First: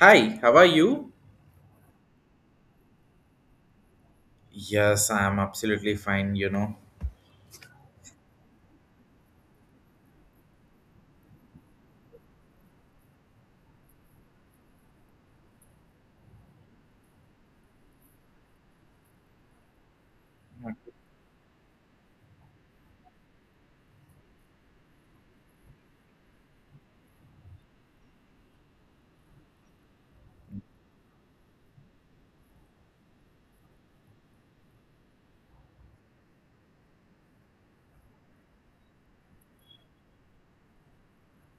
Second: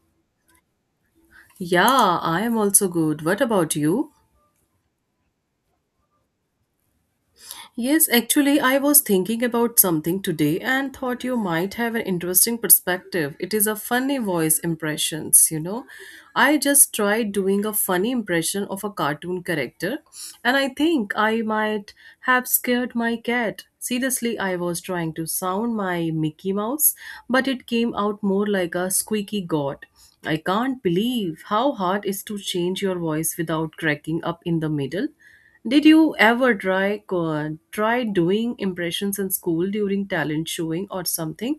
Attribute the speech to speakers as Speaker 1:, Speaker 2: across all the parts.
Speaker 1: Hi, how are you?
Speaker 2: Yeah, I am also good. What about you?
Speaker 1: Yes, I'm absolutely fine, you know.
Speaker 2: Yes, actually, I was thinking about something today and thought you might have an interesting perspective. It is a funny voice impressions, you know. I just tried doing a funny impression of a cartoon character, and I think I might have scared my cat. Seriously, I was trying to sound my Mickey Mouse, but it came out more like a squeaky god. I can't believe how hard it is to change your voice without cracking up in the middle. Did you ever try doing impressions in school during talent showing or something?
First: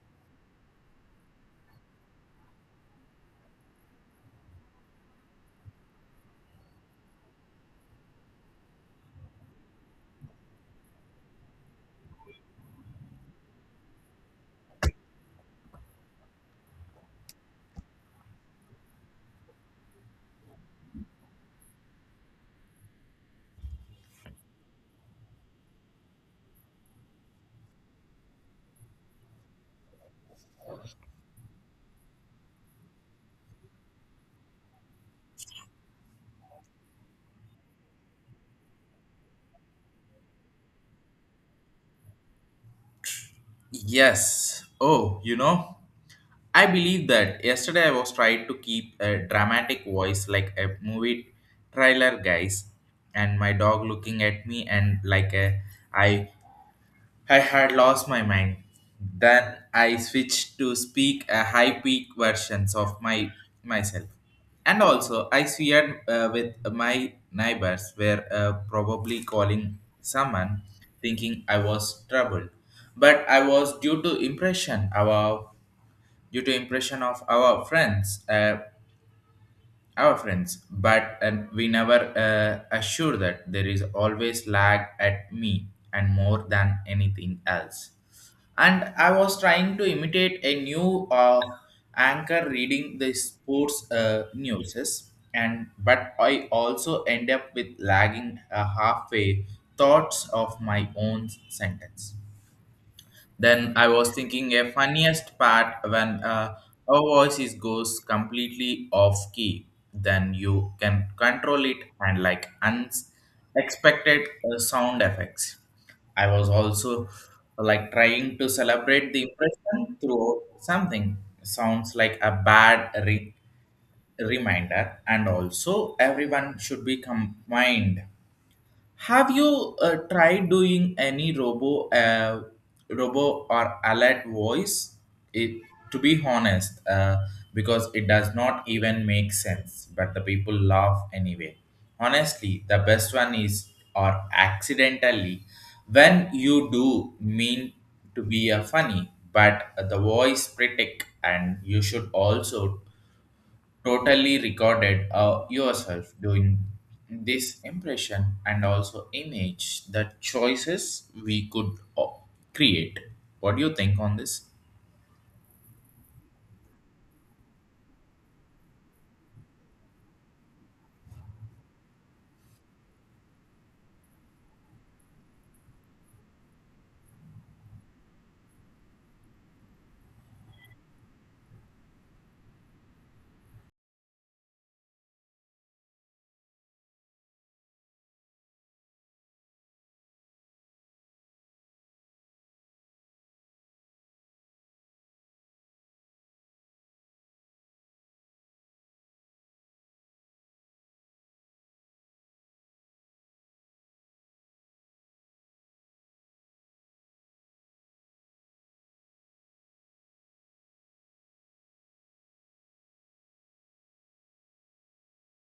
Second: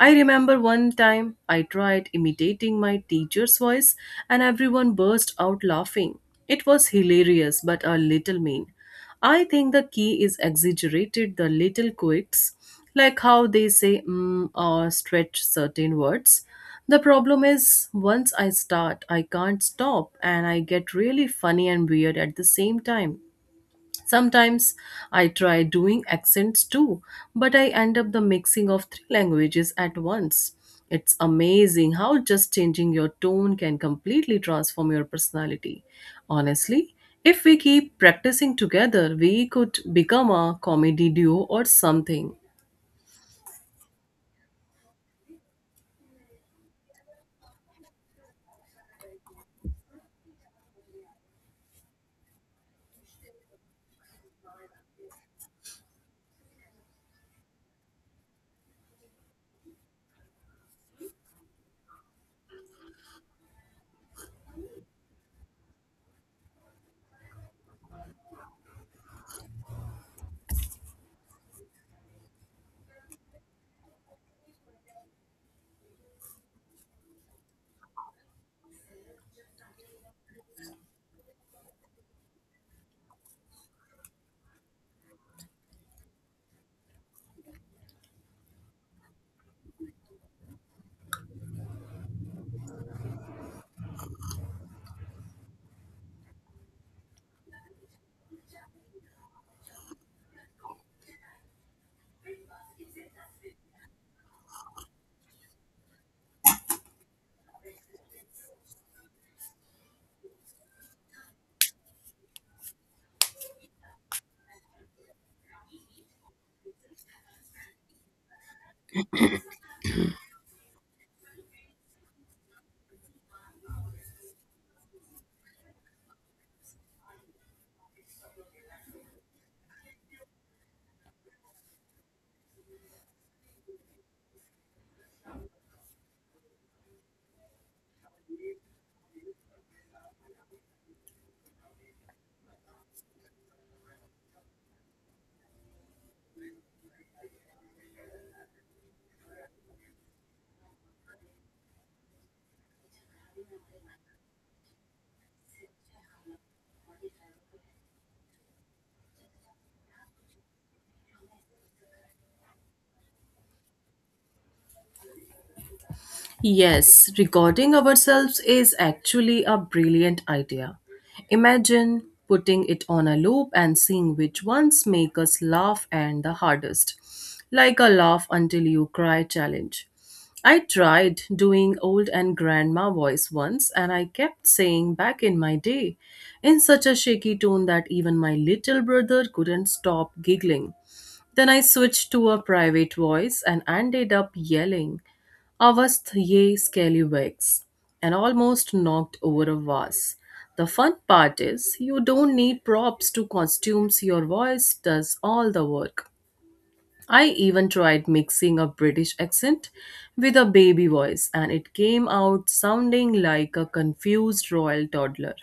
Speaker 2: I remember one time I tried imitating my teacher's voice and everyone burst out laughing. It was hilarious but a little mean. I think the key is exaggerated the little quirks, like how they say or stretch certain words. The problem is, once I start, I can't stop, and I get really funny and weird at the same time. Sometimes I try doing accents too, but I end up the mixing of three languages at once. It's amazing how just changing your tone can completely transform your personality. Honestly, if we keep practicing together, we could become a comedy duo or something.
Speaker 1: Yes. Oh, you know, I believe that yesterday I was trying to keep a dramatic voice like a movie trailer guys and my dog looking at me and like a I I had lost my mind. Then I switched to speak a high peak versions of my myself. And also, I shared with my neighbors were probably calling someone, thinking I was troubled. But I was due to impression of our friends, our friends. But and we never assure that there is always lag at me and more than anything else and I was trying to imitate a new anchor reading the sports newses, and but I also end up with lagging a halfway thoughts of my own sentence. Then I was thinking a funniest part when a voice is goes completely off key. Then you can control it and like unexpected sound effects. I was also like trying to celebrate the impression through something. Sounds like a reminder, and also everyone should be combined. Have you tried doing any robo or alert voice? It, to be honest, because it does not even make sense, but the people laugh anyway. Honestly, the best one is or accidentally when you do mean to be a funny, but the voice critic, and you should also totally recorded yourself doing this impression and also image the choices we could uh, create. What do you think on this?
Speaker 2: Yes, recording ourselves is actually a brilliant idea. Imagine putting it on a loop and seeing which ones make us laugh and the hardest, like a laugh until you cry challenge. I tried doing old and grandma voice once and I kept saying back in my day in such a shaky tone that even my little brother couldn't stop giggling. Then I switched to a private voice and ended up yelling I was three scallywags and almost knocked over a vase. The fun part is you don't need props to costumes, your voice does all the work. I even tried mixing a British accent with a baby voice and it came out sounding like a confused royal toddler.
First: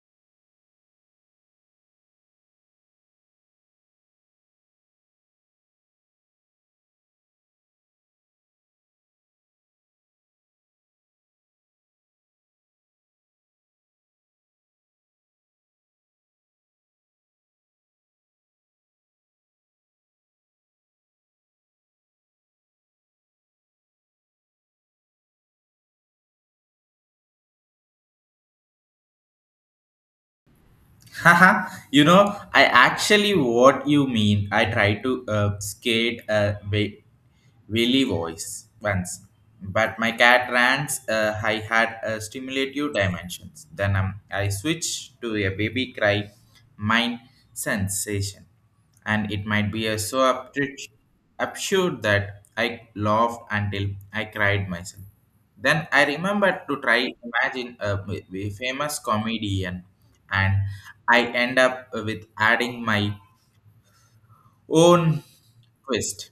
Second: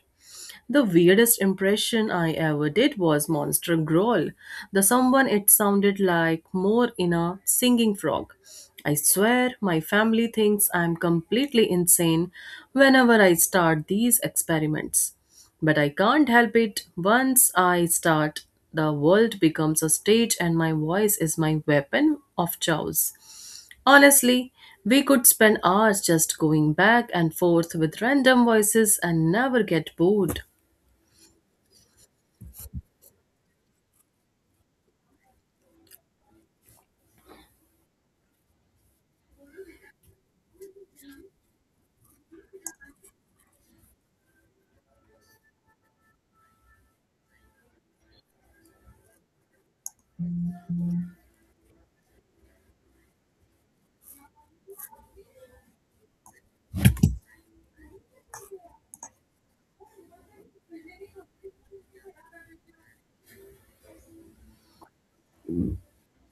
Speaker 2: The weirdest impression I ever did was Monster Growl. The someone it sounded like more in a singing frog. I swear my family thinks I'm completely insane whenever I start these experiments. But I can't help it. Once I start, the world becomes a stage and my voice is my weapon of choice. Honestly, we could spend hours just going back and forth with random voices and never get bored.
Speaker 1: Haha, you know, I actually what you mean. I tried to wa- willy voice once but my cat rants, I had stimulative dimensions. Then I switched to a baby cry mind sensation, and it might be a so absurd that I laughed until I cried myself. Then I remembered to try imagine a famous comedian, and I end up with adding my own twist,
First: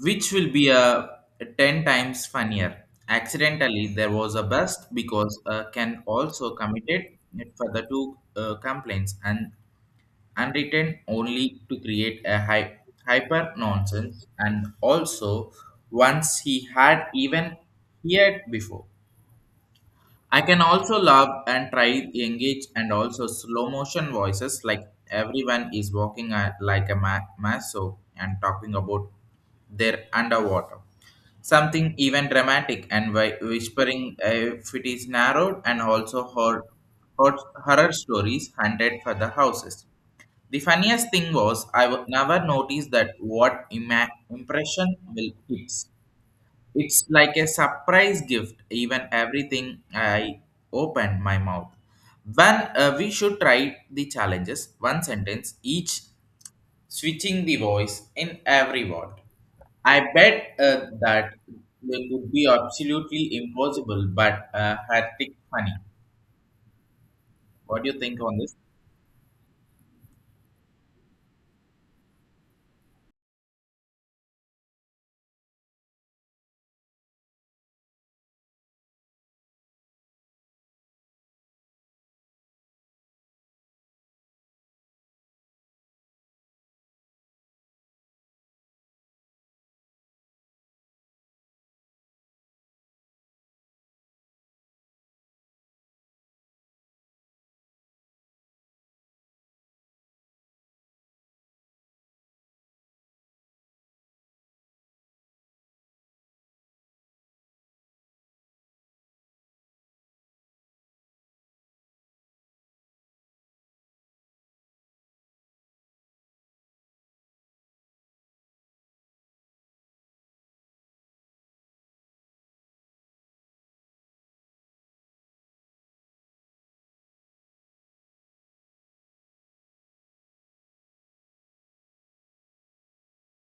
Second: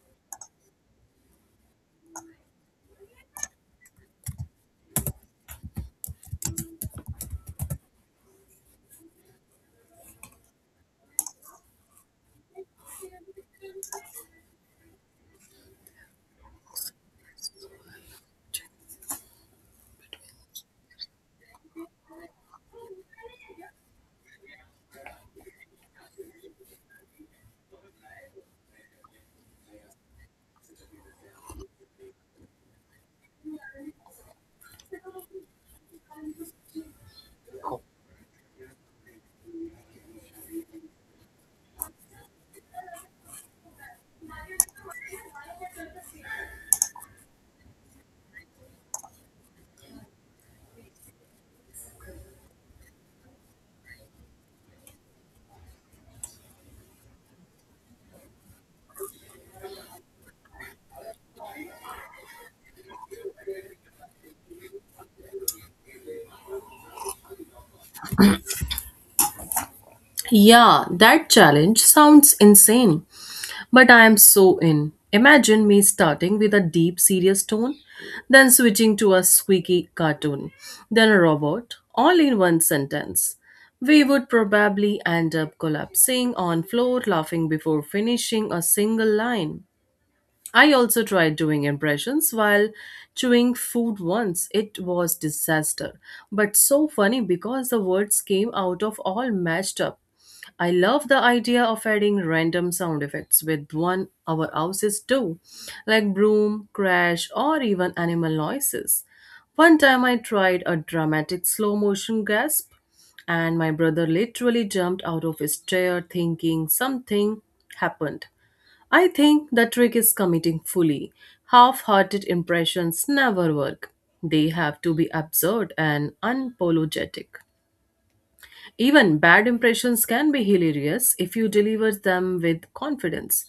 Speaker 1: which will be a ten times funnier. Accidentally, there was a bust because can also committed for the two complaints and written only to create a hyper nonsense and also once he had even heard before. I can also love and try engage and also slow motion voices like everyone is like maso and talking about their underwater. Something even dramatic and whispering if it is narrowed and also horror stories hunted for the houses. The funniest thing was I would never noticed that what impression will fix. It's like a surprise gift, even everything I opened my mouth. When we should try the challenges, one sentence each, switching the voice in every word. I bet that they would be absolutely impossible, but her tick funny. What do you think on this?
Speaker 2: Yeah, that challenge sounds insane, but I am so in. Imagine me starting with a deep, serious tone, then switching to a squeaky cartoon, then a robot, all in one sentence. We would probably end up collapsing on floor laughing before finishing a single line. I also tried doing impressions while chewing food once. It was disaster, but so funny because the words came out of all matched up. I love the idea of adding random sound effects with one our houses too, like broom, crash, or even animal noises. One time I tried a dramatic slow motion gasp, and my brother literally jumped out of his chair thinking something happened. I think the trick is committing fully. Half hearted impressions never work, they have to be absurd and unapologetic. Even bad impressions can be hilarious if you deliver them with confidence.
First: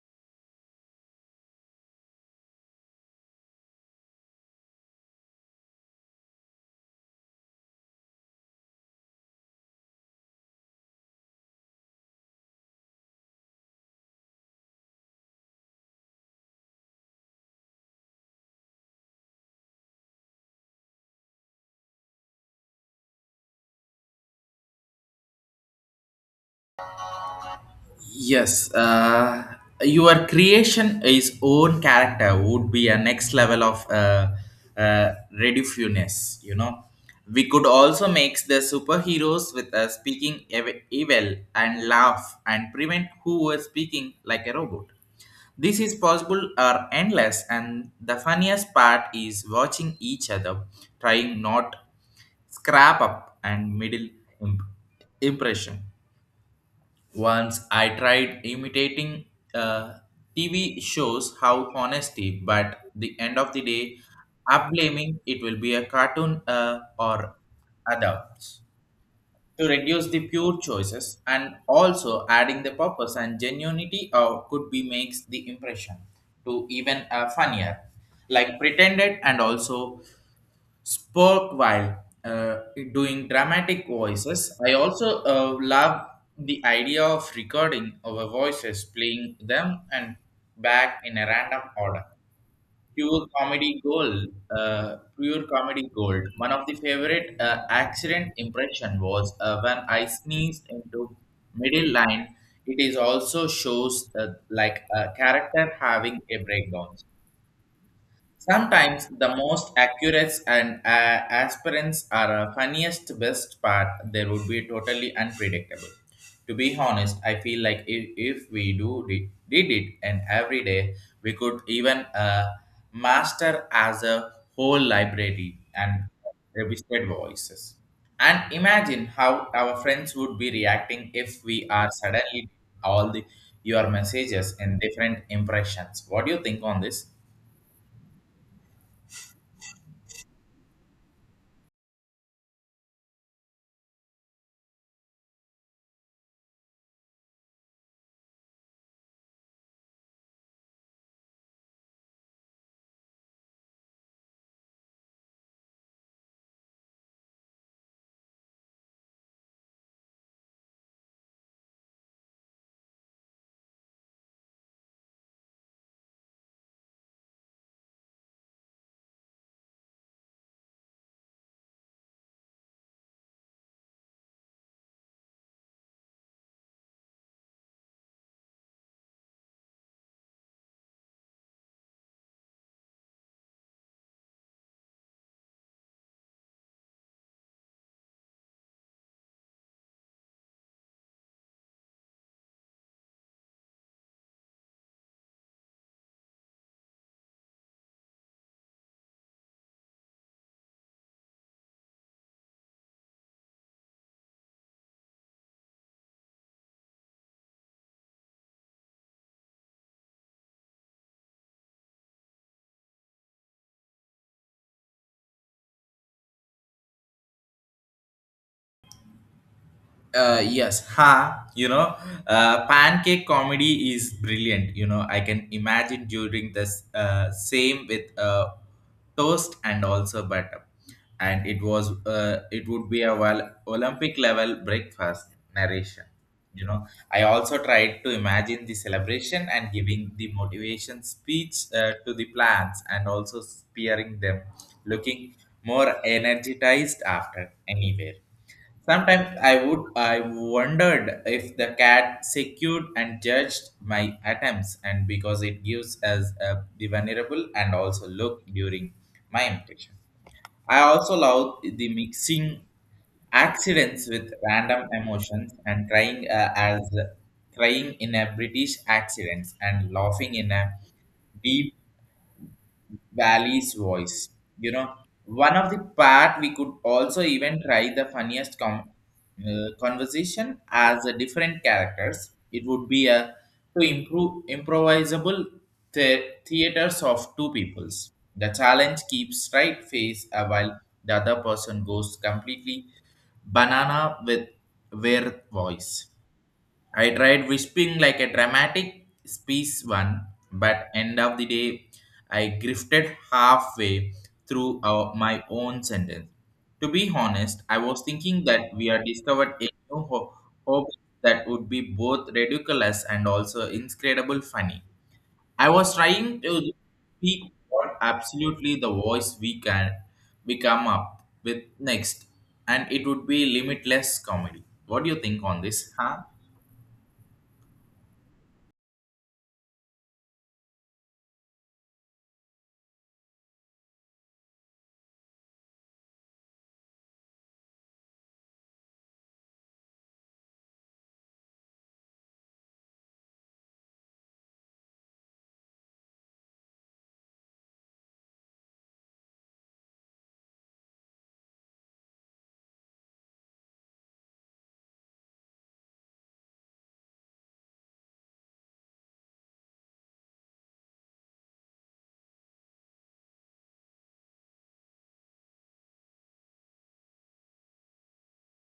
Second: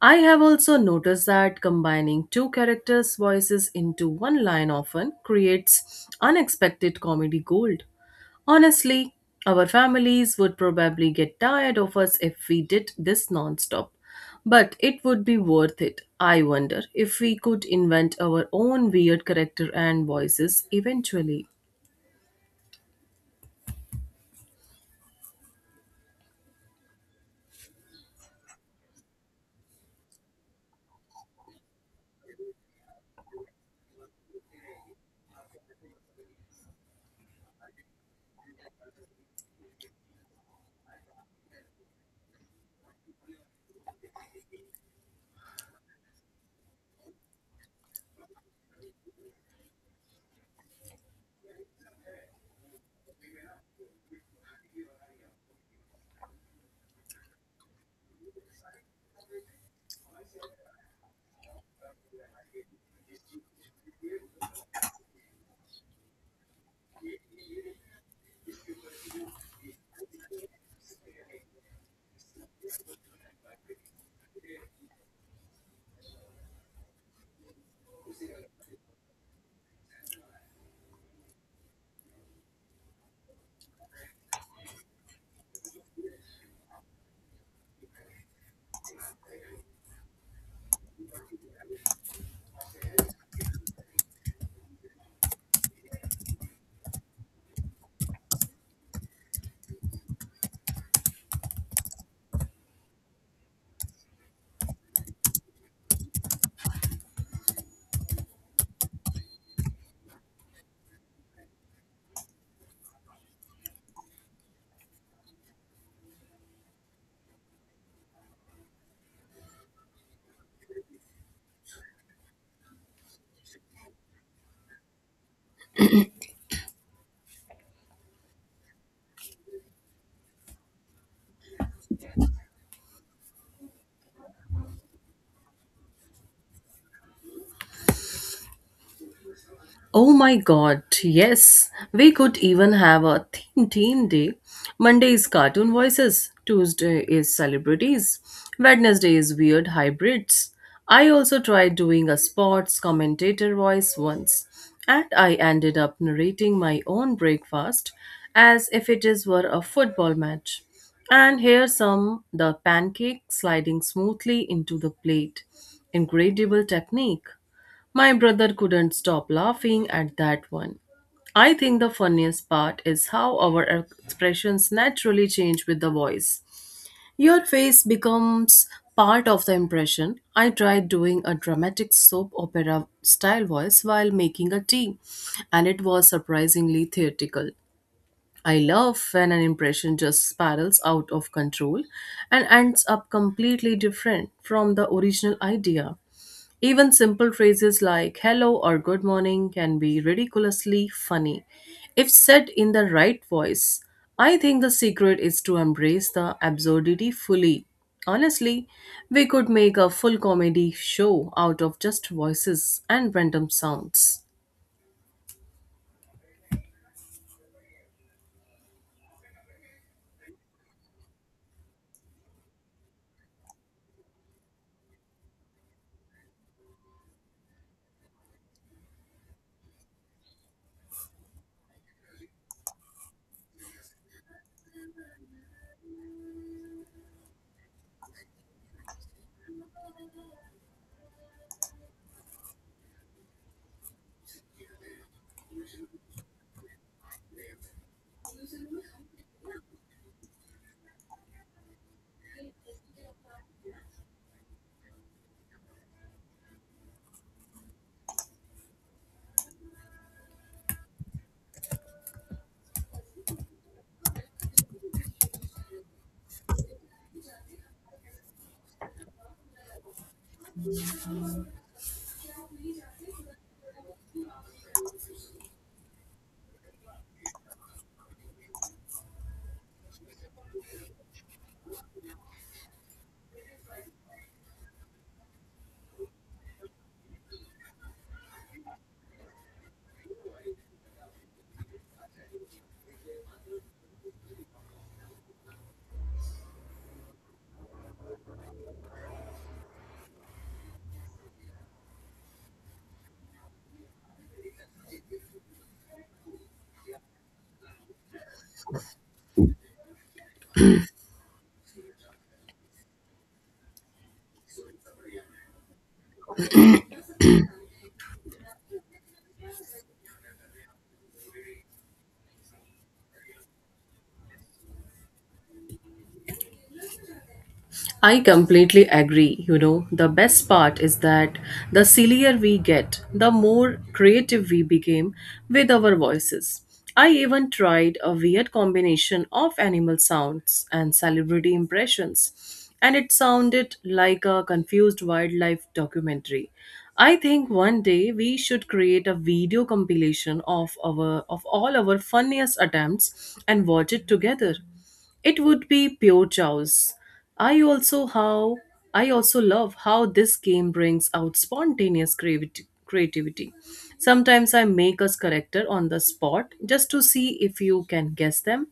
Speaker 2: I have also noticed that combining two characters' voices into one line often creates unexpected comedy gold. Honestly, our families would probably get tired of us if we did this non-stop. But it would be worth it. I wonder if we could invent our own weird character and voices eventually.
Speaker 1: Yes, your creation is own character would be a next level of uh, rediffuseness, you know. We could also make the superheroes with speaking evil and laugh and prevent who was speaking like a robot. This is possible or endless, and the funniest part is watching each other trying not scrap up and middle imp- impression. Once I tried imitating uh, TV shows how honesty, but the end of the day, I'm blaming it will be a cartoon or adults to reduce the pure choices, and also adding the purpose and genuinity could be makes the impression to even funnier like pretended and also spoke while doing dramatic voices. I also love the idea of recording our voices, playing them and back in a random order. Pure comedy gold, Pure comedy gold. One of the favorite accident impression was when I sneezed into middle line. It is also shows like a character having a breakdown. Sometimes the most accurate and aspirants are funniest best part there would be totally unpredictable. To be honest, I feel like if we did it and every day we could even master as a whole library and registered voices. And imagine how our friends would be reacting if we are suddenly all the your messages in different impressions. What do you think on this?
Speaker 2: Oh my god, yes. We could even have a theme team day. Monday is cartoon voices, Tuesday is celebrities, Wednesday is weird hybrids. I also tried doing a sports commentator voice once, and I ended up narrating my own breakfast as if it is were a football match. And here some the pancake sliding smoothly into the plate. Incredible technique. My brother couldn't stop laughing at that one. I think the funniest part is how our expressions naturally change with the voice. Your face becomes part of the impression. I tried doing a dramatic soap opera style voice while making a tea, and it was surprisingly theatrical. I love when an impression just spirals out of control and ends up completely different from the original idea. Even simple phrases like hello or good morning can be ridiculously funny if said in the right voice. I think the secret is to embrace the absurdity fully. Honestly, we could make a full comedy show out of just voices and random sounds.
Speaker 1: Yes, ha, you know, pancake comedy is brilliant, you know. I can imagine during this same with toast and also butter, and it was it would be a well, olympic level breakfast narration, you know. I also tried to imagine the celebration and giving the motivation speech to the plants and also spearing them looking more energized after anywhere. Sometimes I wondered if the cat secured and judged my attempts, and because it gives us a the vulnerable and also look during my impression. I also love the mixing accidents with random emotions and crying in a British accidents and laughing in a deep Valley's voice. You know, one of the part we could also even try the funniest conversation as a different characters. It would be a to improve improvisable theaters of two peoples. The challenge keeps straight face while the other person goes completely banana with their voice. I tried whispering like a dramatic speech one, but end of the day, I grifted halfway through my own sentence. To be honest, I was thinking that we had discovered a new hobby that would be both ridiculous and also incredible funny. I was trying to speak what absolutely the voice we come up with next, and it would be limitless comedy. What do you think on this, huh?
Speaker 2: I completely agree. You know, the best part is that the sillier we get, the more creative we became with our voices. I even tried a weird combination of animal sounds and celebrity impressions, and it sounded like a confused wildlife documentary. I think one day we should create a video compilation of our of all our funniest attempts and watch it together. It would be pure chaos. I also how I also love how this game brings out spontaneous creativity. Sometimes I make a character on the spot just to see if you can guess them.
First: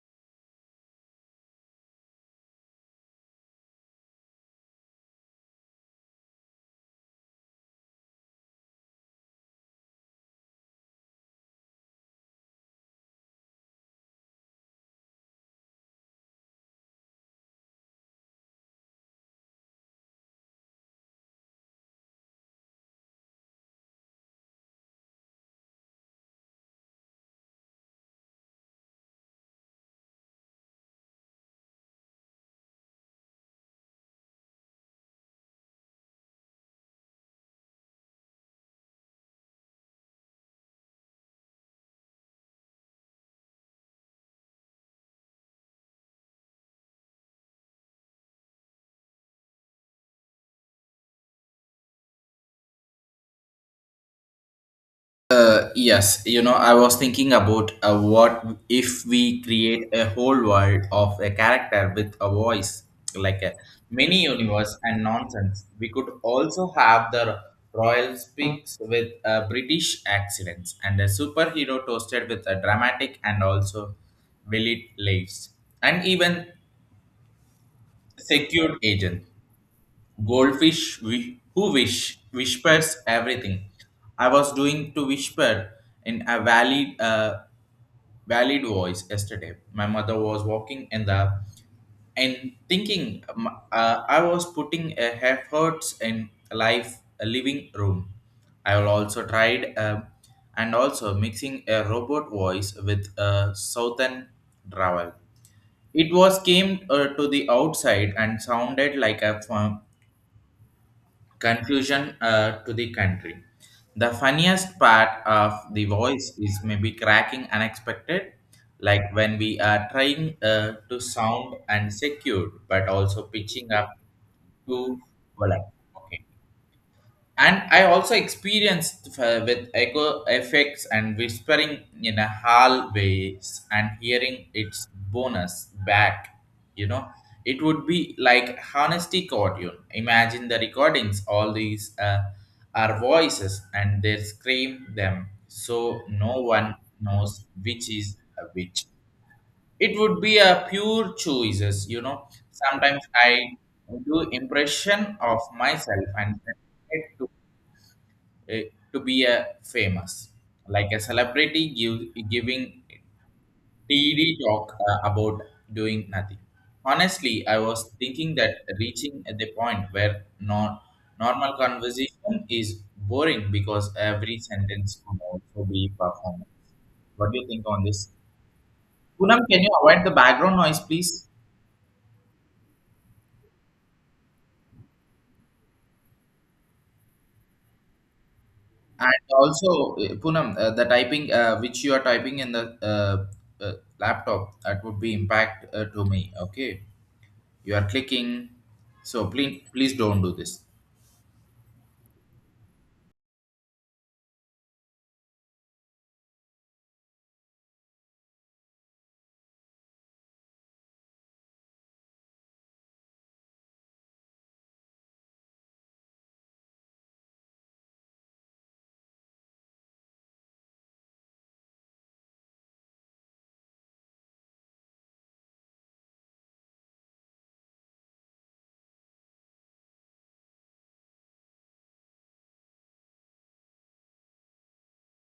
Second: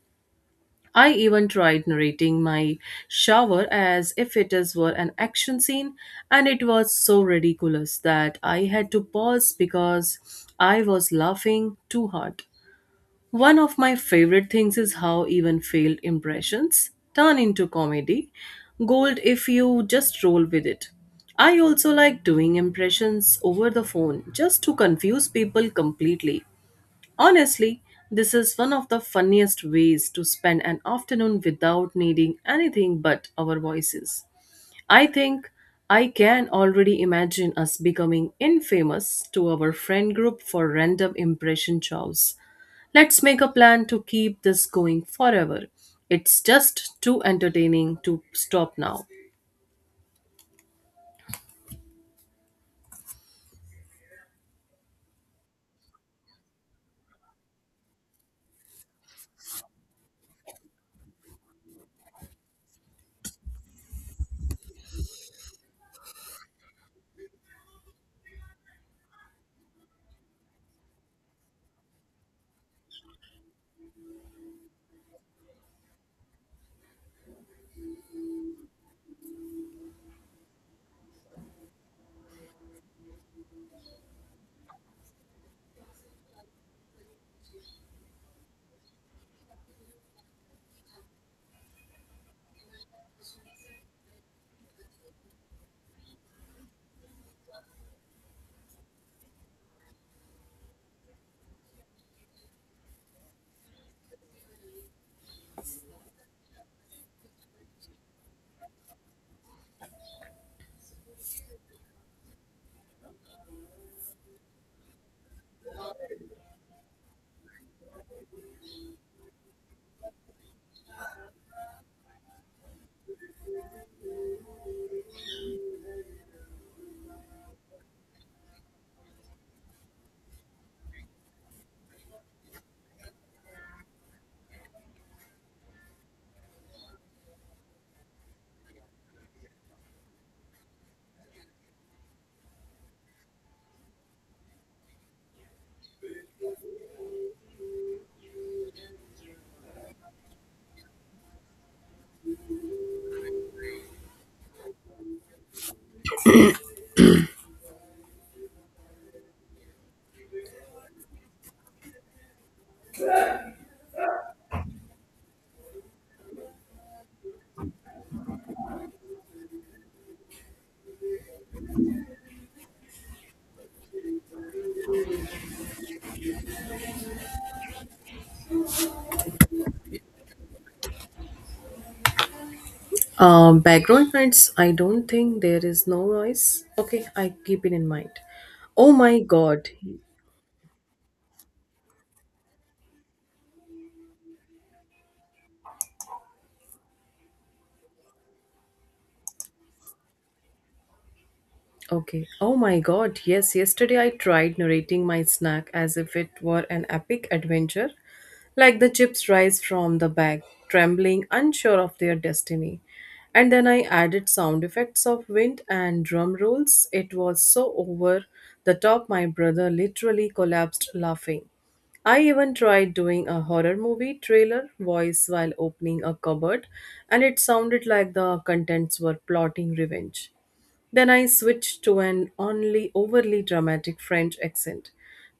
Speaker 2: I even tried narrating my shower as if it is were an action scene and it was so ridiculous that I had to pause because I was laughing too hard. One of my favorite things is how even failed impressions turn into comedy gold if you just roll with it. I also like doing impressions over the phone just to confuse people completely. Honestly, this is one of the funniest ways to spend an afternoon without needing anything but our voices. I think I can already imagine us becoming infamous to our friend group for random impression chows. Let's make a plan to keep this going forever. It's just too entertaining to stop now.
Speaker 1: Yes, you know, I was thinking about what if we create a whole world of a character with a voice, like a mini universe and nonsense. We could also have the royal speaks with British accents, and a superhero toasted with a dramatic and also valid lives, and even secured agent. Goldfish wi- who wish whispers everything. I was doing to whisper in a valid voice yesterday. My mother was walking in the and thinking I was putting a efforts in life a living room. I will also tried and also mixing a robot voice with a southern drawl. It was came to the outside and sounded like a farm confusion to the country. The funniest part of the voice is maybe cracking unexpected, like when we are trying to sound and secure, but also pitching up to well, okay. And I also experienced with echo effects and whispering in a hallways and hearing its bonus back, you know. It would be like honesty cartoon. Imagine the recordings all these are voices, and they scream them so no one knows which is which. It would be a pure choices, you know. Sometimes I do impression of myself and it, eh, to be a famous like a celebrity giving TED talk about doing nothing. Honestly, I was thinking that reaching at the point where non normal conversation is boring because every sentence can also be performed. What do you think on this? Punam, can you avoid the background noise, please?
Speaker 2: Background noise. I don't think there is no noise. Okay, I keep it in mind. Oh my
Speaker 1: And
Speaker 2: god,
Speaker 1: also, Punam, the typing which you are typing in the uh, uh, laptop, that would be impact to me. Okay, you are clicking, so please don't do this.
Speaker 2: Okay. Oh my god, yes, yesterday I tried narrating my snack as if it were an epic adventure, like the chips rise from the bag, trembling, unsure of their destiny. And then I added sound effects of wind and drum rolls. It was so over the top, my brother literally collapsed laughing. I even tried doing a horror movie trailer voice while opening a cupboard, and it sounded like the contents were plotting revenge. Then I switched to an only overly dramatic French accent,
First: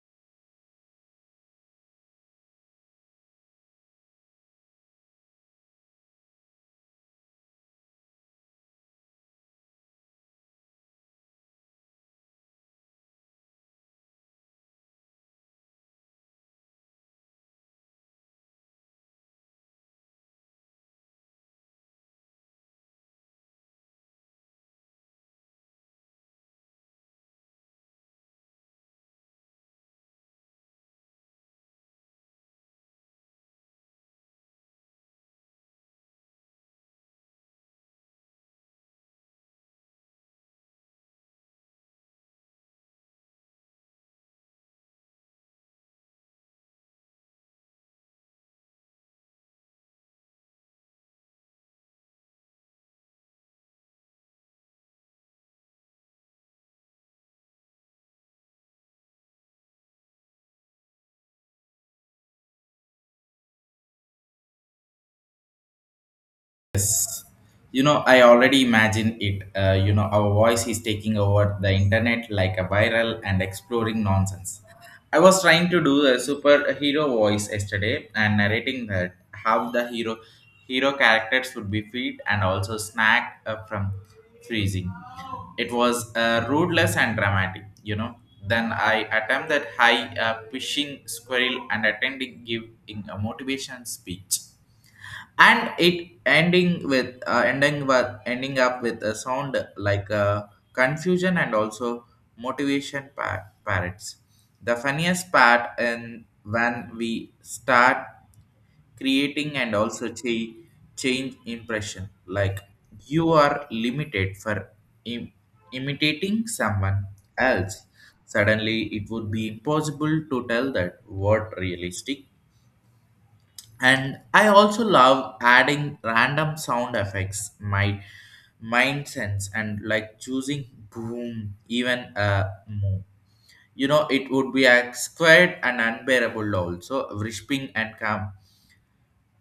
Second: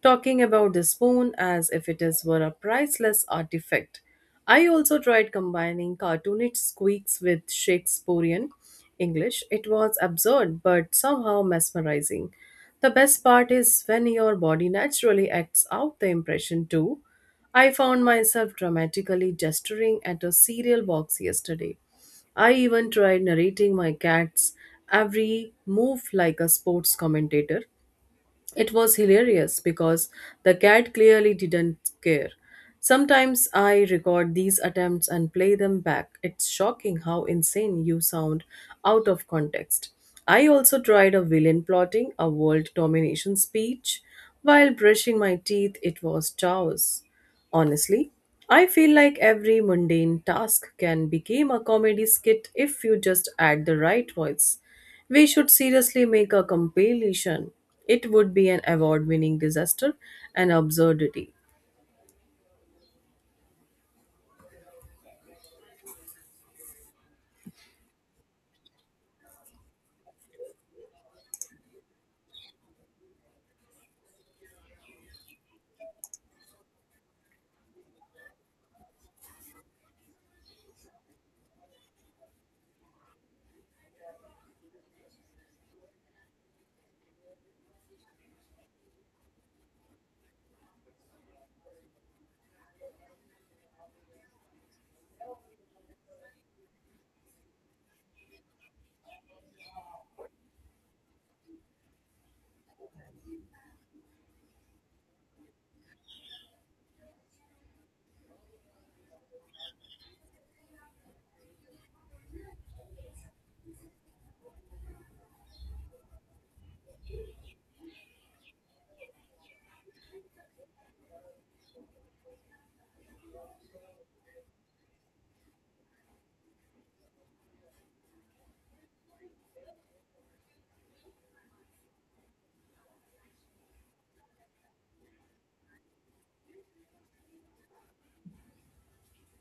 Speaker 2: talking about the spoon as if it is were a priceless artifact. I also tried combining cartoonish squeaks with Shakespearean English. It was absurd but somehow mesmerizing. The best part is when your body naturally acts out the impression too. I found myself dramatically gesturing at a cereal box yesterday. I even tried narrating my cat's every move like a sports commentator. It was hilarious because the cat clearly didn't care. Sometimes I record these attempts and play them back. It's shocking how insane you sound out of context. I also tried a villain plotting a world domination speech while brushing my teeth. It was chaos. Honestly, I feel like every mundane task can become a comedy skit if you just add the right voice. We should seriously make a compilation. It would be an award winning disaster and absurdity.
Speaker 1: Yes. You know, I already imagine it. You know, our voice is taking over the internet like a viral and exploring nonsense. I was trying to do a superhero voice yesterday and narrating that how the hero characters would be feed and also snack from freezing. It was rootless and dramatic, you know. Then I attempt that high pushing squirrel and attending giving a motivation speech, and it ending up with a sound like confusion and also motivation parrots. The funniest part and when we start creating and also change impression, like you are limited for Im- imitating someone else, suddenly it would be impossible to tell that what realistic. And I also love adding random sound effects, my mind sense, and like choosing boom, even moo, you know. It would be a squared and unbearable, also whispering and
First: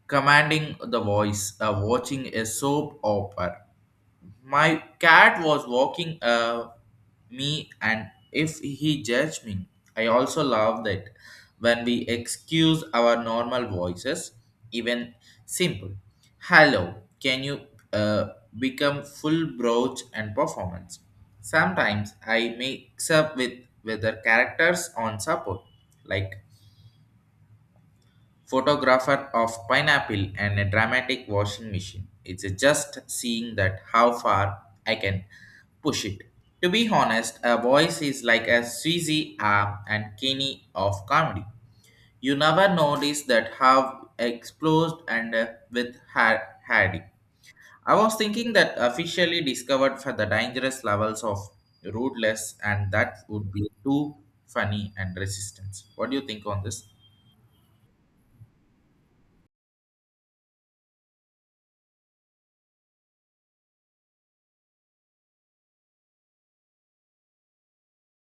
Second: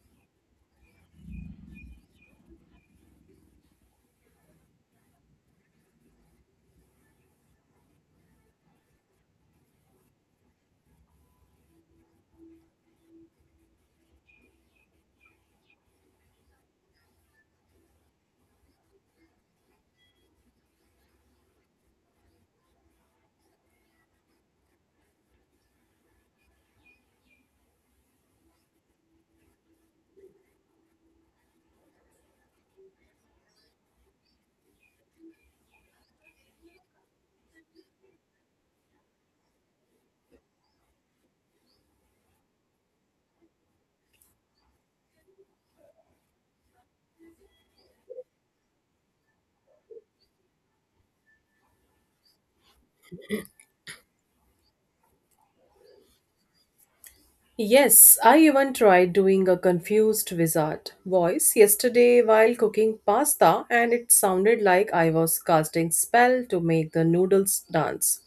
Speaker 1: commanding the voice watching a soap opera. My cat was walking me, and if he judged me, I also love that when we excuse our normal voices, even simple. Hello, can you uh, become full broach and performance? Sometimes I mix up with whether characters on support, like photographer of pineapple and a dramatic washing machine. It's just seeing that how far I can push it. To be honest, a voice is like a Swiss arm and kenny of comedy. You never notice that how exposed and Hardy. I was thinking that officially discovered for the dangerous levels of rudeness, and that would be too funny and resistance. What do you think on this?
Speaker 2: Yes, I even tried doing a confused wizard voice yesterday while cooking pasta, and it sounded like I was casting spell to make the noodles dance.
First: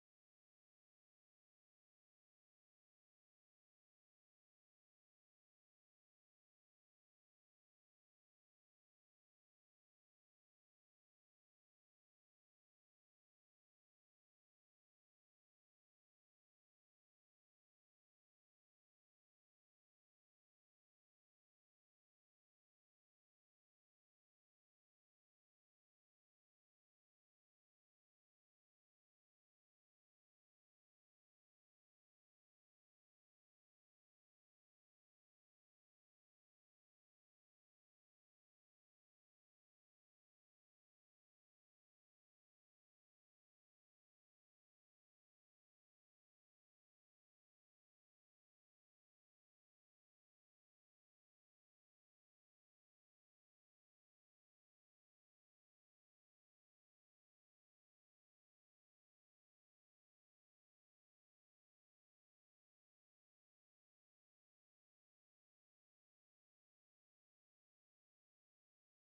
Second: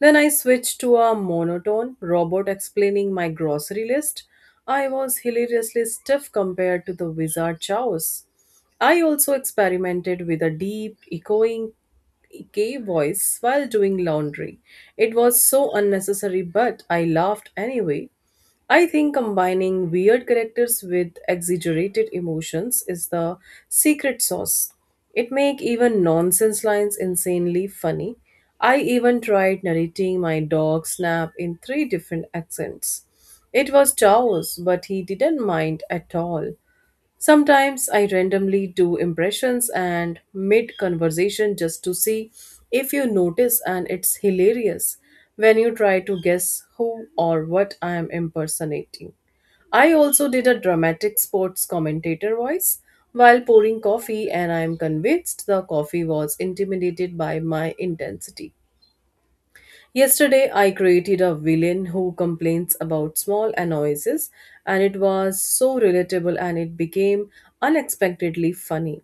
Speaker 2: Then I switched to a monotone robot explaining my grocery list. I was hilariously stiff compared to the wizard Chaos. I also experimented with a deep, echoing gay voice while doing laundry. It was so unnecessary, but I laughed anyway. I think combining weird characters with exaggerated emotions is the secret sauce. It make even nonsense lines insanely funny. I even tried narrating my dog Snap in three different accents. It was Chaos, but he didn't mind at all. Sometimes I randomly do impressions and mid conversation just to see if you notice, and it's hilarious when you try to guess who or what I am impersonating. I also did a dramatic sports commentator voice while pouring coffee, and I am convinced the coffee was intimidated by my intensity. Yesterday, I created a villain who complains about small annoyances, and it was so relatable and it became unexpectedly funny.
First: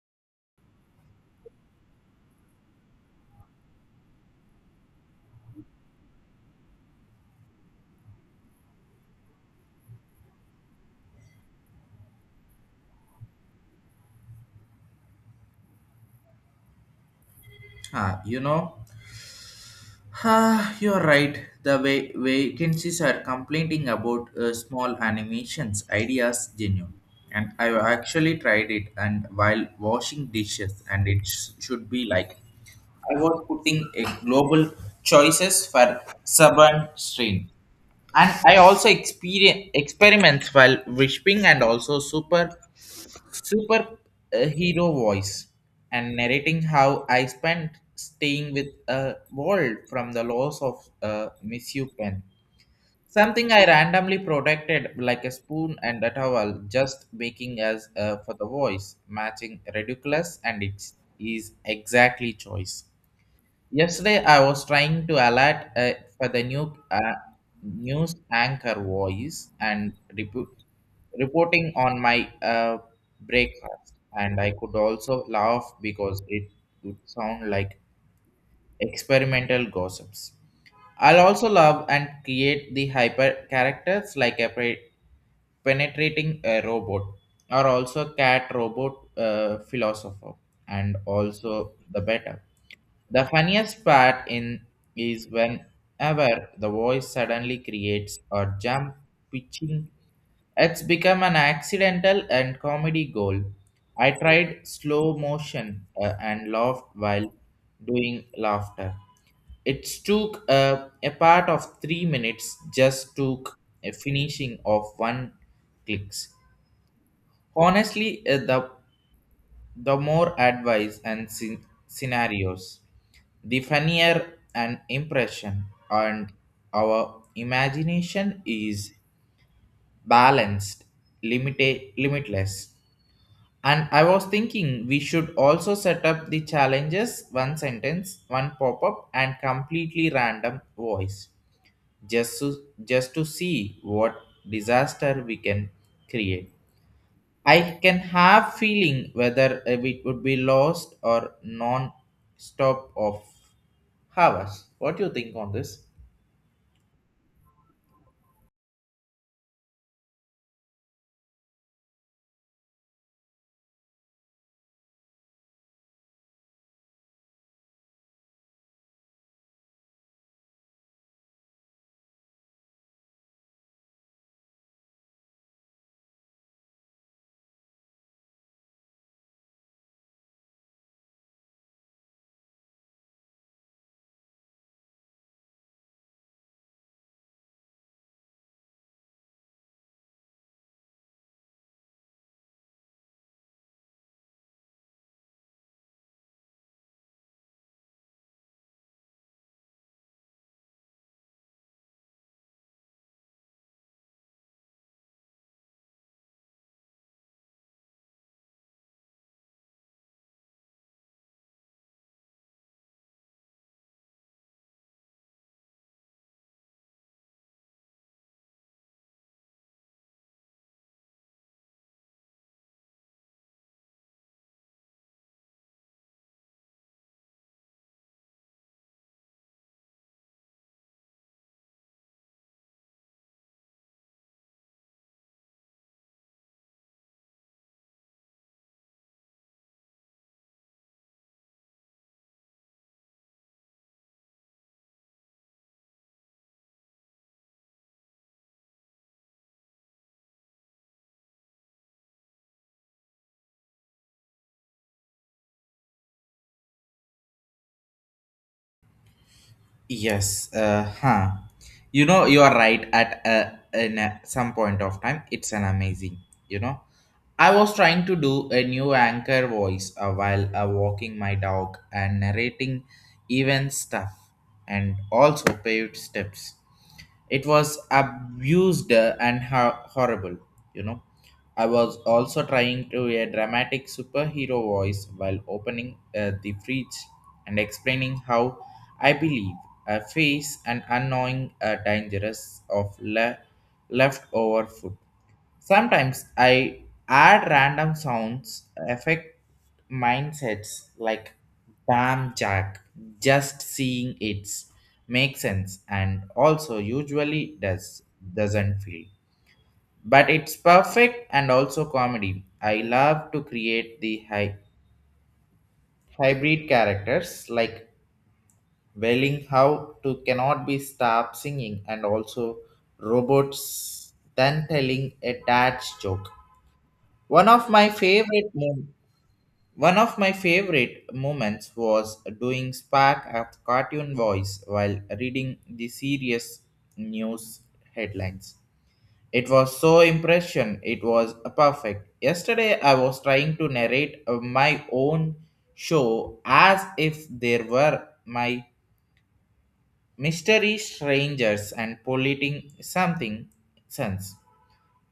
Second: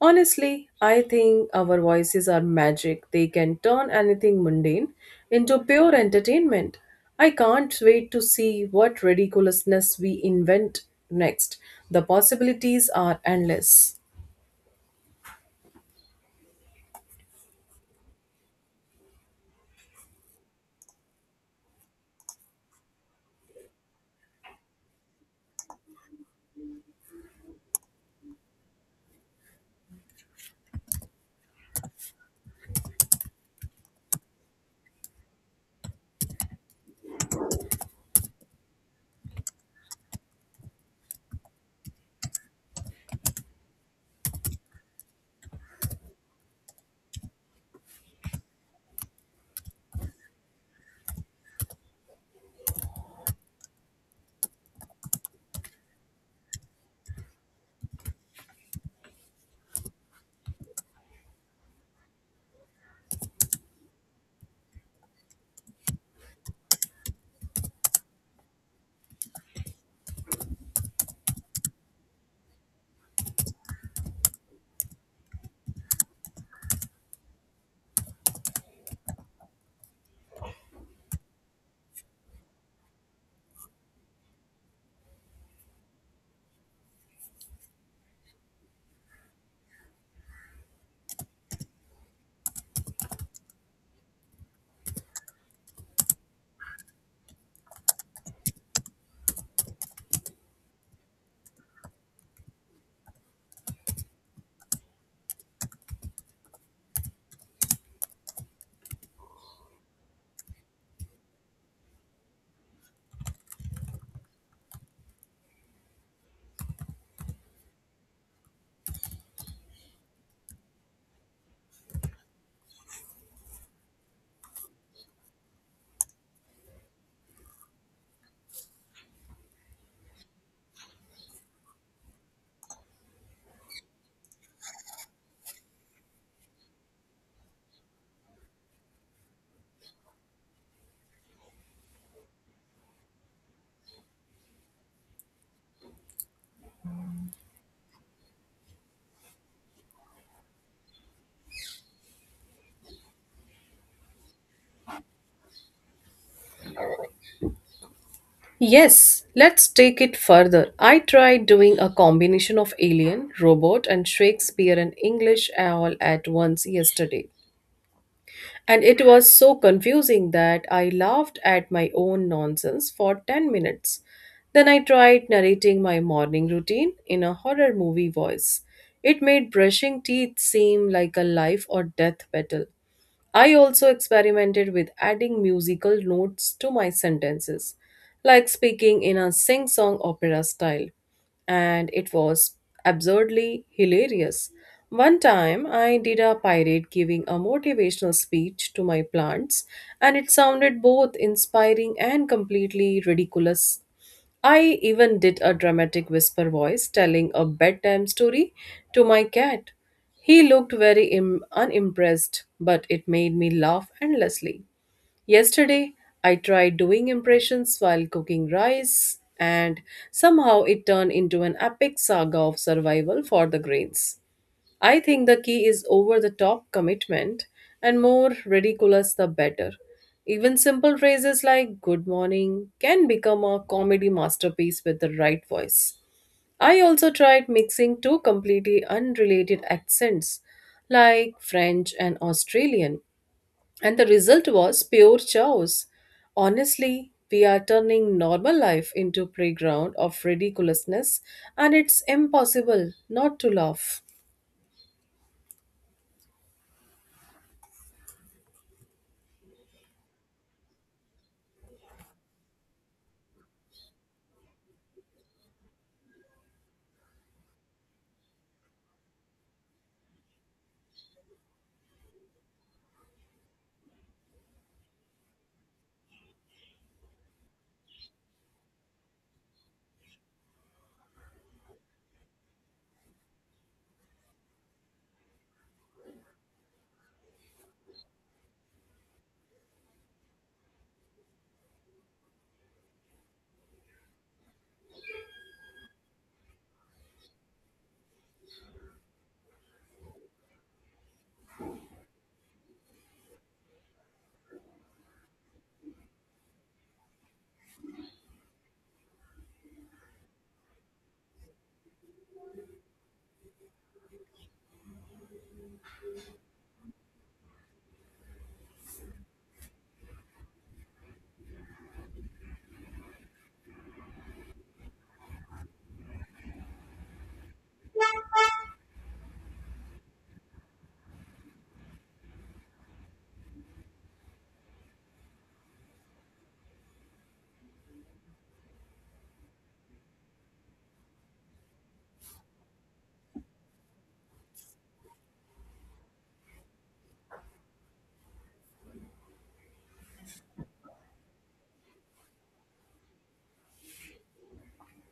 Speaker 2: Honestly, I think our voices are magic. They can turn anything mundane into pure entertainment. I can't wait to see what ridiculousness we invent next. The possibilities are endless.
Speaker 1: Ah, you know. Ah, you're right. The vacancies are complaining about small animations ideas genuine. And I actually tried it and while washing dishes and it should be like I was putting a global choices for suburban strain. And I also experience experiments while whispering and also super hero voice and narrating how I spent staying with a world from the loss of a misuse pen. Something I randomly protected like a spoon and a towel, just making us for the voice matching ridiculous and it is exactly choice. Yesterday, I was trying to alert for the news anchor voice and reporting on my breakfast, and I could also laugh because it would sound like experimental gossips. I'll also love and create the hyper characters like a penetrating a robot or also cat robot philosopher and also the funniest part in is whenever the voice suddenly creates or jump pitching, it's become an accidental and comedy goal. I tried slow motion and laughed while doing laughter. It took a part of 3 minutes, just took a finishing of one clicks. Honestly, the more advice and scenarios the funnier an impression and our imagination is balanced limited limitless and I was thinking we should also set up the challenges, one sentence, one pop-up and completely random voice just to just to see what disaster we can create. I can have feeling whether it would be lost or non-stop of hours. What do you think on this?
Speaker 2: Yes, let's take it further. I tried doing a combination of Alien, Robot, and Shakespeare in English all at once yesterday. And it was so confusing that I laughed at my own nonsense for 10 minutes. Then I tried narrating my morning routine in a horror movie voice. It made brushing teeth seem like a life or death battle. I also experimented with adding musical notes to my sentences, like speaking in a sing song opera style, and it was absurdly hilarious. One time, I did a pirate giving a motivational speech to my plants, and it sounded both inspiring and completely ridiculous. I even did a dramatic whisper voice telling a bedtime story to my cat. He looked very unimpressed, but it made me laugh endlessly. Yesterday, I tried doing impressions while cooking rice, and somehow it turned into an epic saga of survival for the grains. I think the key is over the top commitment, and more ridiculous the better. Even simple phrases like good morning can become a comedy masterpiece with the right voice. I also tried mixing two completely unrelated accents like French and Australian, and the result was pure chaos. Honestly, we are turning normal life into playground of ridiculousness and it's impossible not to laugh.
Speaker 1: Yes, huh. You know, you are right. At in some point of time, it's an amazing. You know, I was trying to do a new anchor voice while walking my dog and narrating event stuff and also paved steps. It was abused and horrible, you know. I was also trying to a dramatic superhero voice while opening the fridge and explaining how I believe I face an annoying dangerous of leftover food. Sometimes I add random sounds, affect mindsets like bam jack, just seeing it makes sense and also usually does doesn't feel. But it's perfect and also comedy. I love to create the hybrid characters like Welling how to cannot be stop singing and also robots then telling a dad joke. One of my favorite mom- One of my favorite moments was doing Spark at Cartoon Voice while reading the serious news headlines. It was so impression. It was perfect. Yesterday, I was trying to narrate my own show as if there were my mystery strangers and polluting something sense.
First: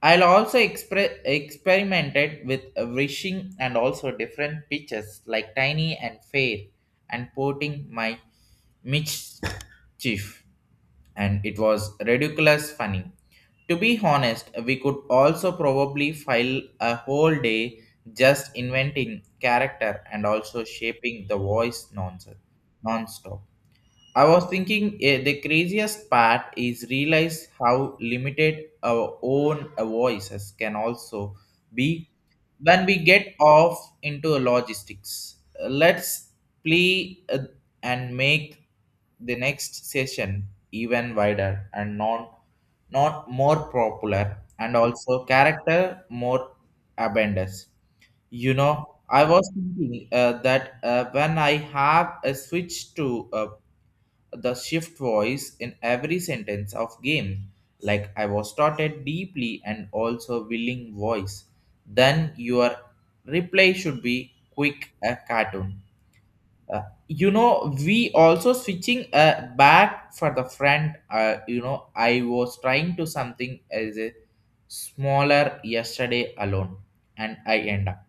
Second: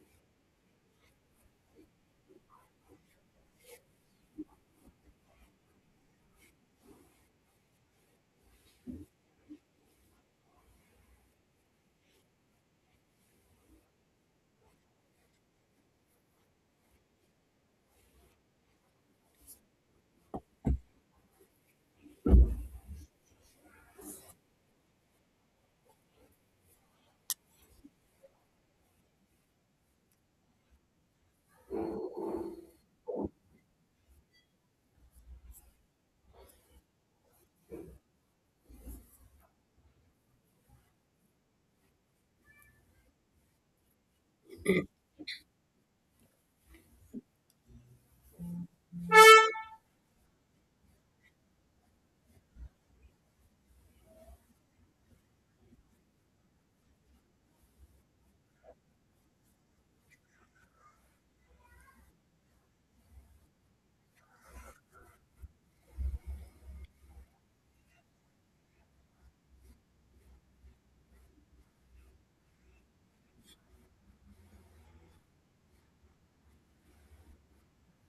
Speaker 1: I'll also experimented with wishing and also different pitches like tiny and fair and porting my mischief, and it was ridiculous funny. To be honest, we could also probably file a whole day just inventing character and also shaping the voice nonsense non-stop. I was thinking the craziest part is realize how limited our own voices can also be when we get off into logistics. Let's play and make the next session even wider and not more popular and also character more abundance. You know, I was thinking that when I have a switch to the shift voice in every sentence of game, like I was taught a deeply and also willing voice, then your reply should be quick a cartoon. You know, we also switching back for the front. You know, I was trying to something as a smaller yesterday alone, and I end up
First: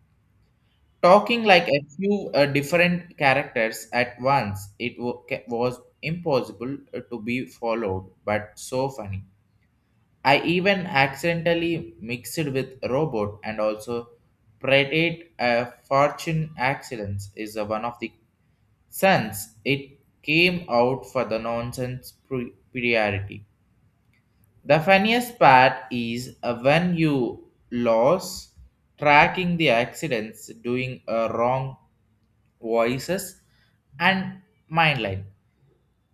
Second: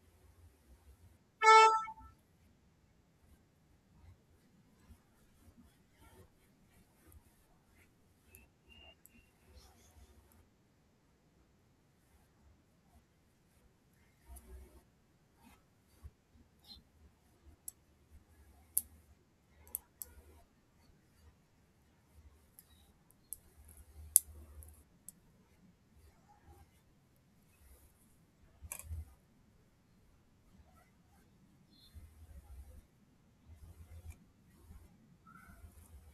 Speaker 1: talking like a few different characters at once. It was impossible to be followed, but so funny. I even accidentally mixed with robot and also predate a fortune accidents is one of the sons. It came out for the nonsense priority. The funniest part is when you lose tracking the accidents, doing wrong voices, and mind line.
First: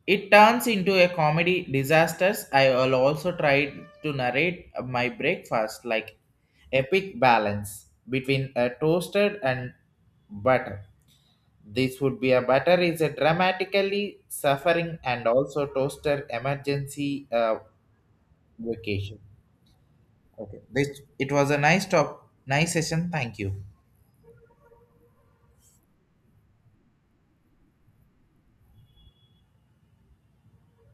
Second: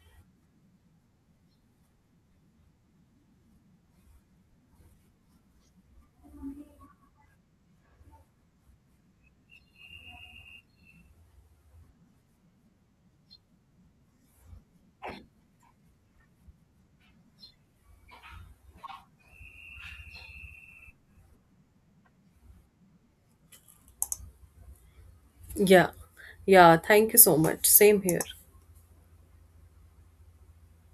Speaker 1: It turns into a comedy disasters. I will also try to narrate my breakfast like epic balance between a toasted and butter. This would be a butter is a dramatically suffering and also toaster emergency vacation. Okay. This it was a nice talk, nice session. Thank you.
Speaker 2: Yeah. Yeah. Thank you so much. Same here.